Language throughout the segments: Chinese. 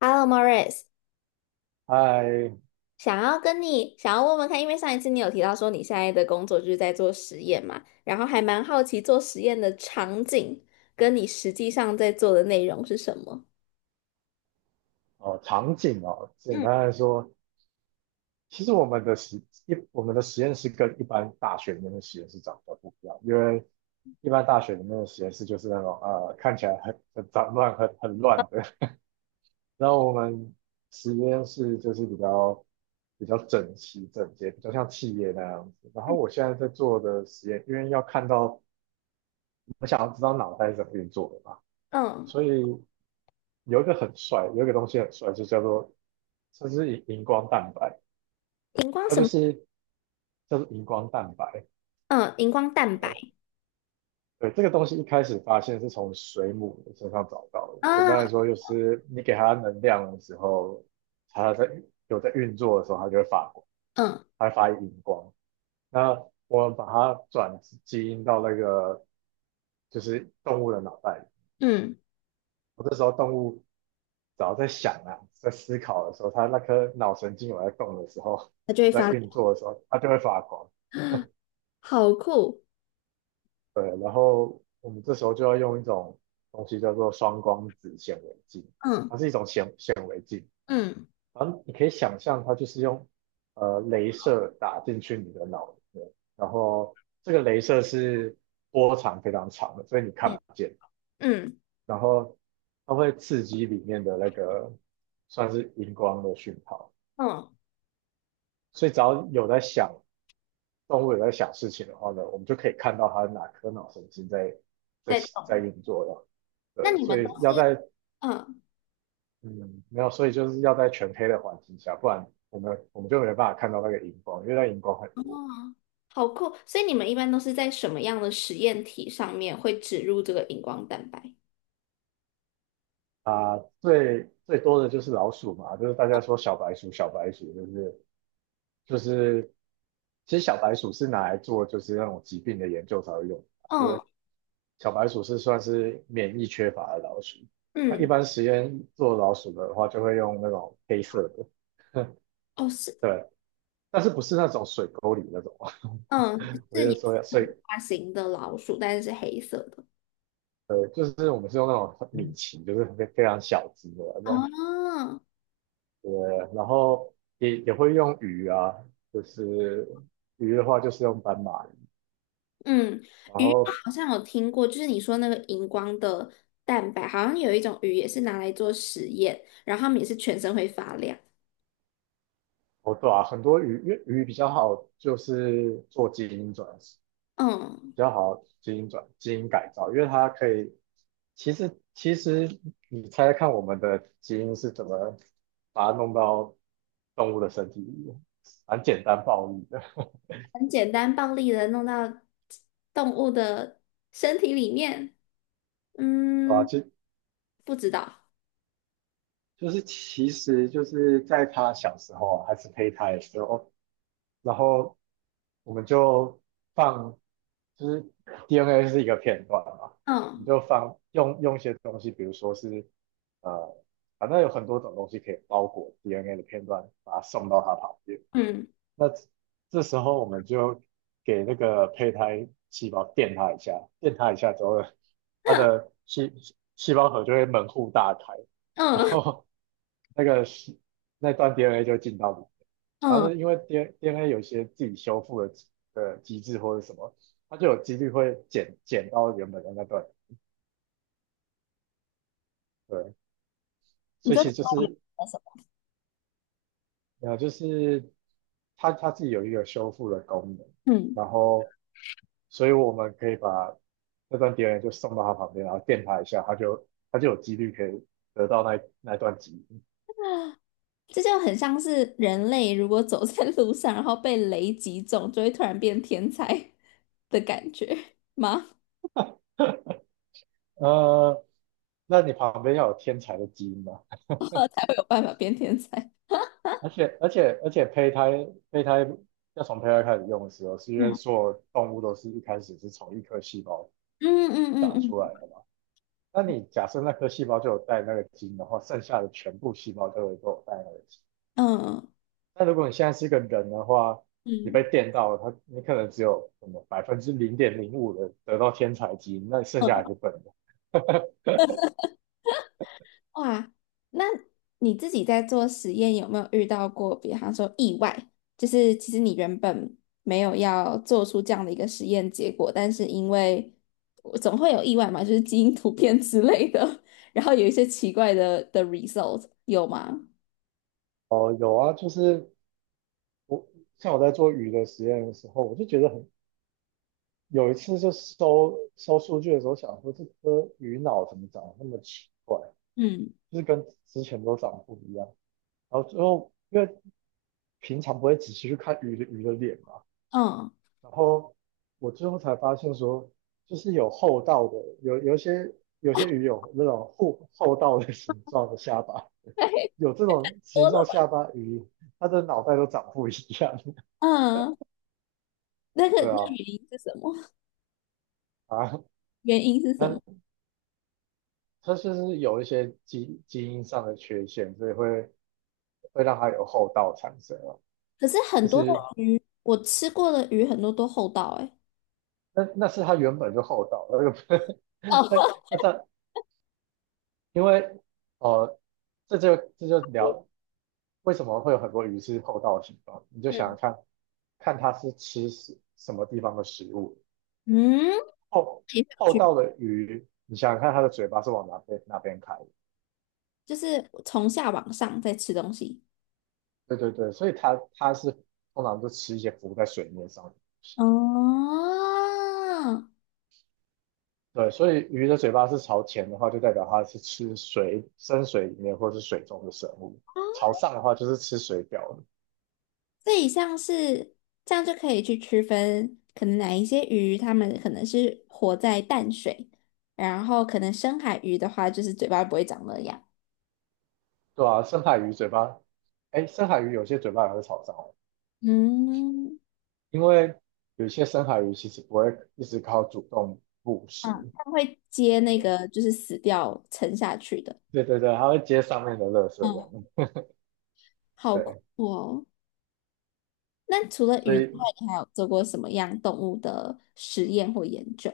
Hello, Morris，在想要跟你问问看，因为上一次你有提到说你现在的工作就是在做实验嘛，然后还蛮好奇做实验的场景跟你实际上在做的内容是什么？哦，场景哦，简单来说，其实我们的实一我们的实验室跟一般大学里面的实验室长得不一样，因为一般大学里面的实验室就是那种看起来很杂乱、很乱的，然后我们实验室就是比较整齐整洁，比较像企业那样子。然后我现在在做的实验，因为要看到我想要知道脑袋是怎么运作的嘛，嗯，所以有一个东西很帅，就叫做。这是荧光蛋白，荧光它什就么？是叫做荧光蛋白。嗯，荧光蛋白对，对，这个东西一开始发现是从水母的身上找到的。简单来啊。说，就是你给它能量的时候，它在有在运作的时候，它就会发光，嗯它会发荧光。那我们把它转基因到那个就是动物的脑袋里，嗯，我这时候动物只要在想啊，在思考的时候，它那颗脑神经有在动的时候，它就会有发在亮。运作的时候，它就会发光。好酷。对，然后我们这时候就要用一种东西叫做双光子显微镜，嗯它是一种显微镜，嗯然后你可以想象它就是用镭射打进去你的脑里面，然后这个镭射是波长非常长的，所以你看嗯不见，嗯。然后它会刺激里面的那个算是荧光的讯号，嗯，所以只要有在想动物有在想事情的话呢，我们就可以看到它的哪颗脑神经在在在在动。运作了。那对，你所们都以要在，嗯嗯，没有，所以就是要在全黑的环境下，不然我们就没办法看到那个荧光，因为那荧光很哦，多好酷，所以你们一般都是在什么样的实验体上面会植入这个荧光蛋白？啊、最多的就是老鼠嘛，就是大家说小白鼠，就是，其实小白鼠是拿来做就是那种疾病的研究才会用的，就嗯。是小白鼠是算是免疫缺乏的老鼠。那一嗯，般实验做老鼠的话，就会用那种黑色的，哦是，对，但是不是那种水沟里那种。 嗯 我是就也是说要以，很大型的老鼠，但是是黑色的。就是我们是用那种米奇，就是非常小只的那种，哦，对。然后也会用鱼啊，就是鱼的话就是用斑马鱼，嗯，然鱼后好像有听过，就是你说那个荧光的蛋白，好像有一种鱼也是拿来做实验，然后它们也是全身会发亮。哦对啊，很多鱼，因为鱼比较好，就是做基因转，比嗯，较好基因基因改造，因为它可以。其实你猜猜看，我们的基因是怎么把它弄到动物的身体里面？蛮简单暴力的，很简单暴力的弄到动物的身体里面。啊，嗯，不知道。就是其实就是在它小时候啊还是胚胎的时候，然后我们就放，就是 DNA 是一个片段嘛，你嗯就放用一些东西，比如说是呃，反正有很多种东西可以包裹 DNA 的片段，把它送到它旁边。嗯那这这时候我们就给那个胚胎细胞电它一下，电它一下之后，它的细胞核就会门户大开，然嗯后那个细那段 DNA 就进到里面。然后嗯。呢，因为 D n a 有一些自己修复的的机制或者什么，它就有几率会剪到原本的那段。对，你所以这其快实就点是什么？就是它自己有一个修复的功能，嗯。然后所以我们可以把那段碟人就送到他旁边，然后电他一下，他就有几率可以得到那段基因。这就很像是人类如果走在路上，然后被雷击中，就会突然变天才 的感觉吗？呃，那你旁边要有天才的基因嘛？才会有办法变天才。而且胚胎，要从胚胎开始用的时候，是因为嗯所有动物都是一开始是从一颗细胞嗯嗯嗯长出来嗯的嘛。那你假设那颗细胞就有带那个基因的话，剩下的全部细胞都会都有带那个基因。嗯。那如果你现在是一个人的话，你被嗯电到了，他你可能只有什么百分之零点零五的得到天才基因，那你剩嗯，下还是笨的。哇！那你自己在做实验有没有遇到过，比方说意外，就是其实你原本没有要做出这样的一个实验结果，但是因为总会有意外嘛，就是基因突变之类的，然后有一些奇怪的 result 有吗？哦，有啊，就是我像我在做鱼的实验的时候，我就觉得很，有一次就收数据的时候，想说这颗鱼脑怎么长得那么奇怪，嗯就是跟之前都长得不一样。然后最后因为平常不会仔细去看鱼的脸嘛，嗯然后我最后才发现说，就是有厚道的，有一些，有些鱼有那种厚道的形状的下巴，那多 有这种形状的吧 下巴鱼，它的脑袋都长不一样。嗯，那个 对那啊，原因是什么？啊，原因是什它么？它就是有一些基因上的缺陷，所以会让它有厚道产生啊。可是很就多的是鱼，我吃过的鱼很多都厚道哎、欸。那那是它原本就厚道，那个 哦，那它因为，呃，这就聊为什么会有很多鱼是后到的形状？你就想想看，看它是吃什么地方的食物。嗯嗯，后也有后趣，到的鱼，你想想看它的嘴巴是往哪边开的。就是从下往上在吃东西。对对对，所以它是通常就吃一些浮在水面上的。哦，对，所以鱼的嘴巴是朝前的话，就代表它是吃水深水里面或是水中的生物；朝上的话，就是吃水表的。这一项是这样就可以去区分，可能哪一些鱼它们可能是活在淡水，然后可能深海鱼的话，就是嘴巴不会长那样。对啊，深海鱼嘴巴，哎，深海鱼有些嘴巴也会朝上哦，嗯，因为有些深海鱼其实不会一直靠主动捕嗯，食，他们会接那个就是死掉沉下去的。对对对，它会接上面的垃圾这嗯，样。好酷对，哦！那除了所鱼之以外，你还有做过什么样动物的实验或研究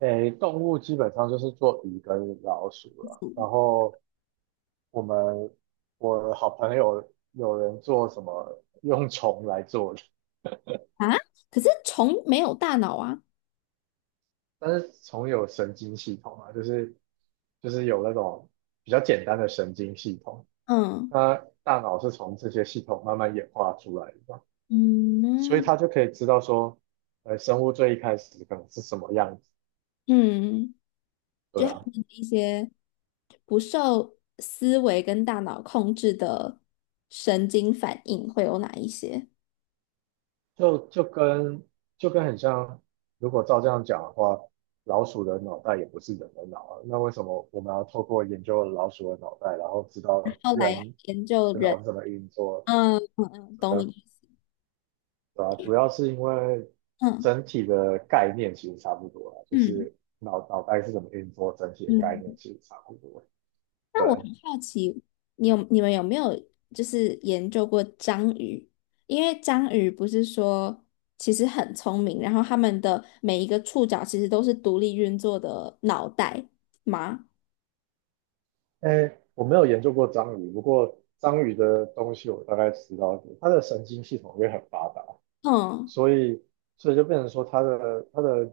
诶，动物基本上就是做鱼跟老鼠了。然后我们我好朋友有人做什么用虫来做的，啊？可是虫没有大脑啊。但是虫有神经系统啊，就是就是有那种比较简单的神经系统，嗯它大脑是从这些系统慢慢演化出来的嘛，所以嗯他就可以知道说，呃，生物最一开始可能是什么样子，嗯，对就它啊，们的一些不受思维跟大脑控制的神经反应会有哪一些？就跟，很像，如果照这样讲的话，老鼠的脑袋也不是人的脑啊，那为什么我们要透过研究老鼠的脑袋，然后知道后来人研究的人，脑是怎么运作？嗯嗯嗯，懂你呃，意思。对啊，主要是因为嗯整体的概念其实差不多啊，就嗯。是脑袋是怎么运作，整体的概念嗯其实差不多，那我对。很好奇，你们有没有就是研究过章鱼？因为章鱼不是说其实很聪明，然后它们的每一个触角其实都是独立运作的脑袋吗？哎，我没有研究过章鱼，不过章鱼的东西我大概知道一点，它的神经系统也很发达，嗯所以所以就变成说它的它的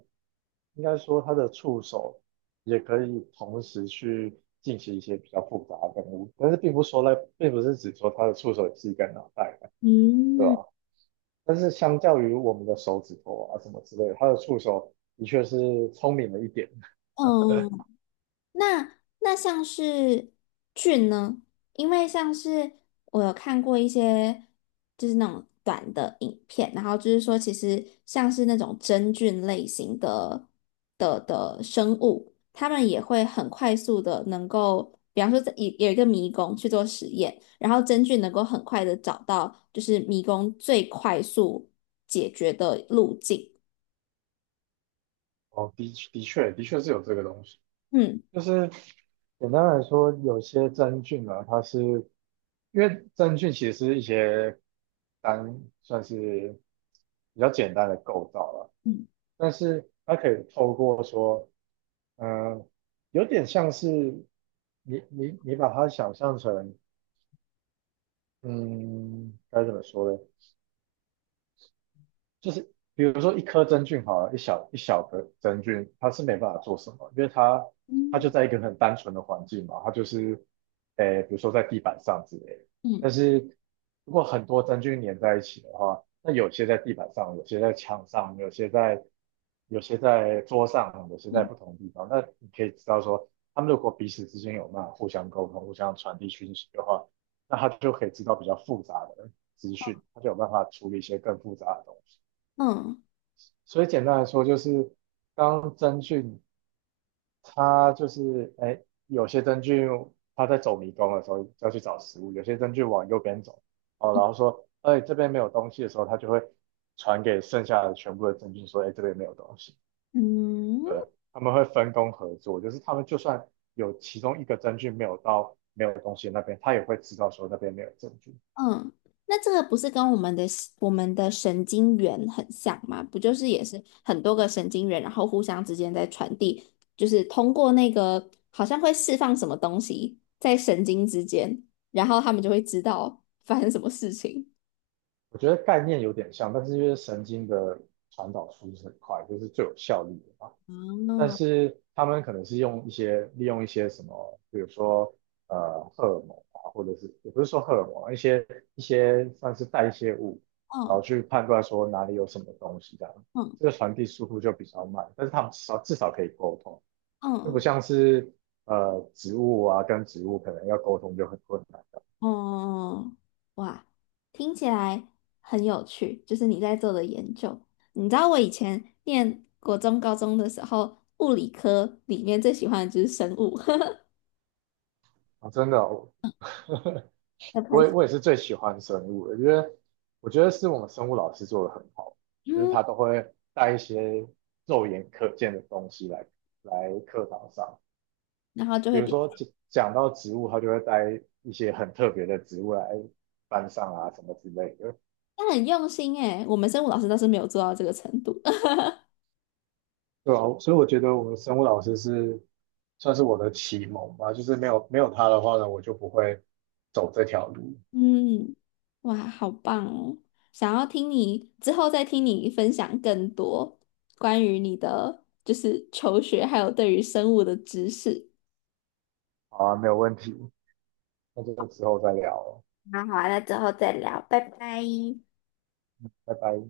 应该说它的触手也可以同时去进行一些比较复杂的任务，但是并不说呢，并不是指说它的触手也是一个脑袋，对嗯吧？但是相较于我们的手指头啊什么之类的，它的触手的确是聪明了一点。嗯，那那像是菌呢？因为像是我有看过一些就是那种短的影片，然后就是说，其实像是那种真菌类型的生物，它们也会很快速的能够，比方说在有一个迷宫去做实验，然后真菌能够很快的找到就是迷宫最快速解决的路径。哦，的确是有这个东西。嗯就是简单来说，有些真菌啊，它是因为真菌其实是一些单算是比较简单的构造了，嗯但是它可以透过说，嗯，有点像是，你把它想象成，嗯，该怎么说呢？就是比如说一颗真菌好了，一小的真菌，它是没办法做什么，因为它就嗯在一个很单纯的环境嘛，它就是，诶，比如说在地板上之类的。但嗯是如果很多真菌粘在一起的话，那有些在地板上，有些在墙上，有些在桌上，有些在嗯。不同地方。那你可以知道说，他们如果彼此之间有办法互相沟通、互相传递讯息的话，那他就可以知道比较复杂的资讯，他就有办法处理一些更复杂的东西。嗯所以简单来说，就是当真菌，它就是哎，有些真菌它在走迷宫的时候要去找食物，有些真菌往右边走，哦，然后说哎这边没有东西的时候，它就会传给剩下的全部的真菌说哎这边没有东西，嗯。对，他们会分工合作，就是他们就算有其中一个真菌没有到没有东西的那边，它也会知道说那边没有真菌。嗯，那这个不是跟我们的神经元很像吗？不就是也是很多个神经元，然后互相之间在传递，就是通过那个好像会释放什么东西在神经之间，然后他们就会知道发生什么事情。我觉得概念有点像，但是因为神经的传导速度是很快，就是最有效率的嘛。但嗯是他们可能是用一些利用一些什么，比如说荷尔蒙啊，或者是也不是说荷尔蒙啊，一些算是代谢物，然嗯后去判断说哪里有什么东西这样，嗯这个传递速度就比较慢，但是他们至少可以沟通，就不嗯。像是植物啊跟植物可能要沟通就很困难哦，嗯嗯哇，听起来很有趣，就是你在做的研究。你知道我以前念国中、高中的时候，物理科里面最喜欢的就是生物。啊，真的哦，要开心。我也是最喜欢生物的，因为我觉得是我们生物老师做的很好，就是嗯，他都会带一些肉眼可见的东西来课堂上，然后就比会如比，说讲到植物，他就会带一些很特别的植物来班上啊什么之类的，但很用心诶，我们生物老师倒是没有做到这个程度。对啊，所以我觉得我们生物老师是算是我的启蒙吧，就是没有他的话呢，我就不会走这条路。嗯，哇，好棒哦！想要听你之后再听你分享更多关于你的就是求学，还有对于生物的知识。好啊，没有问题，那就之后再聊了，那好了那之后再聊，拜拜。拜拜。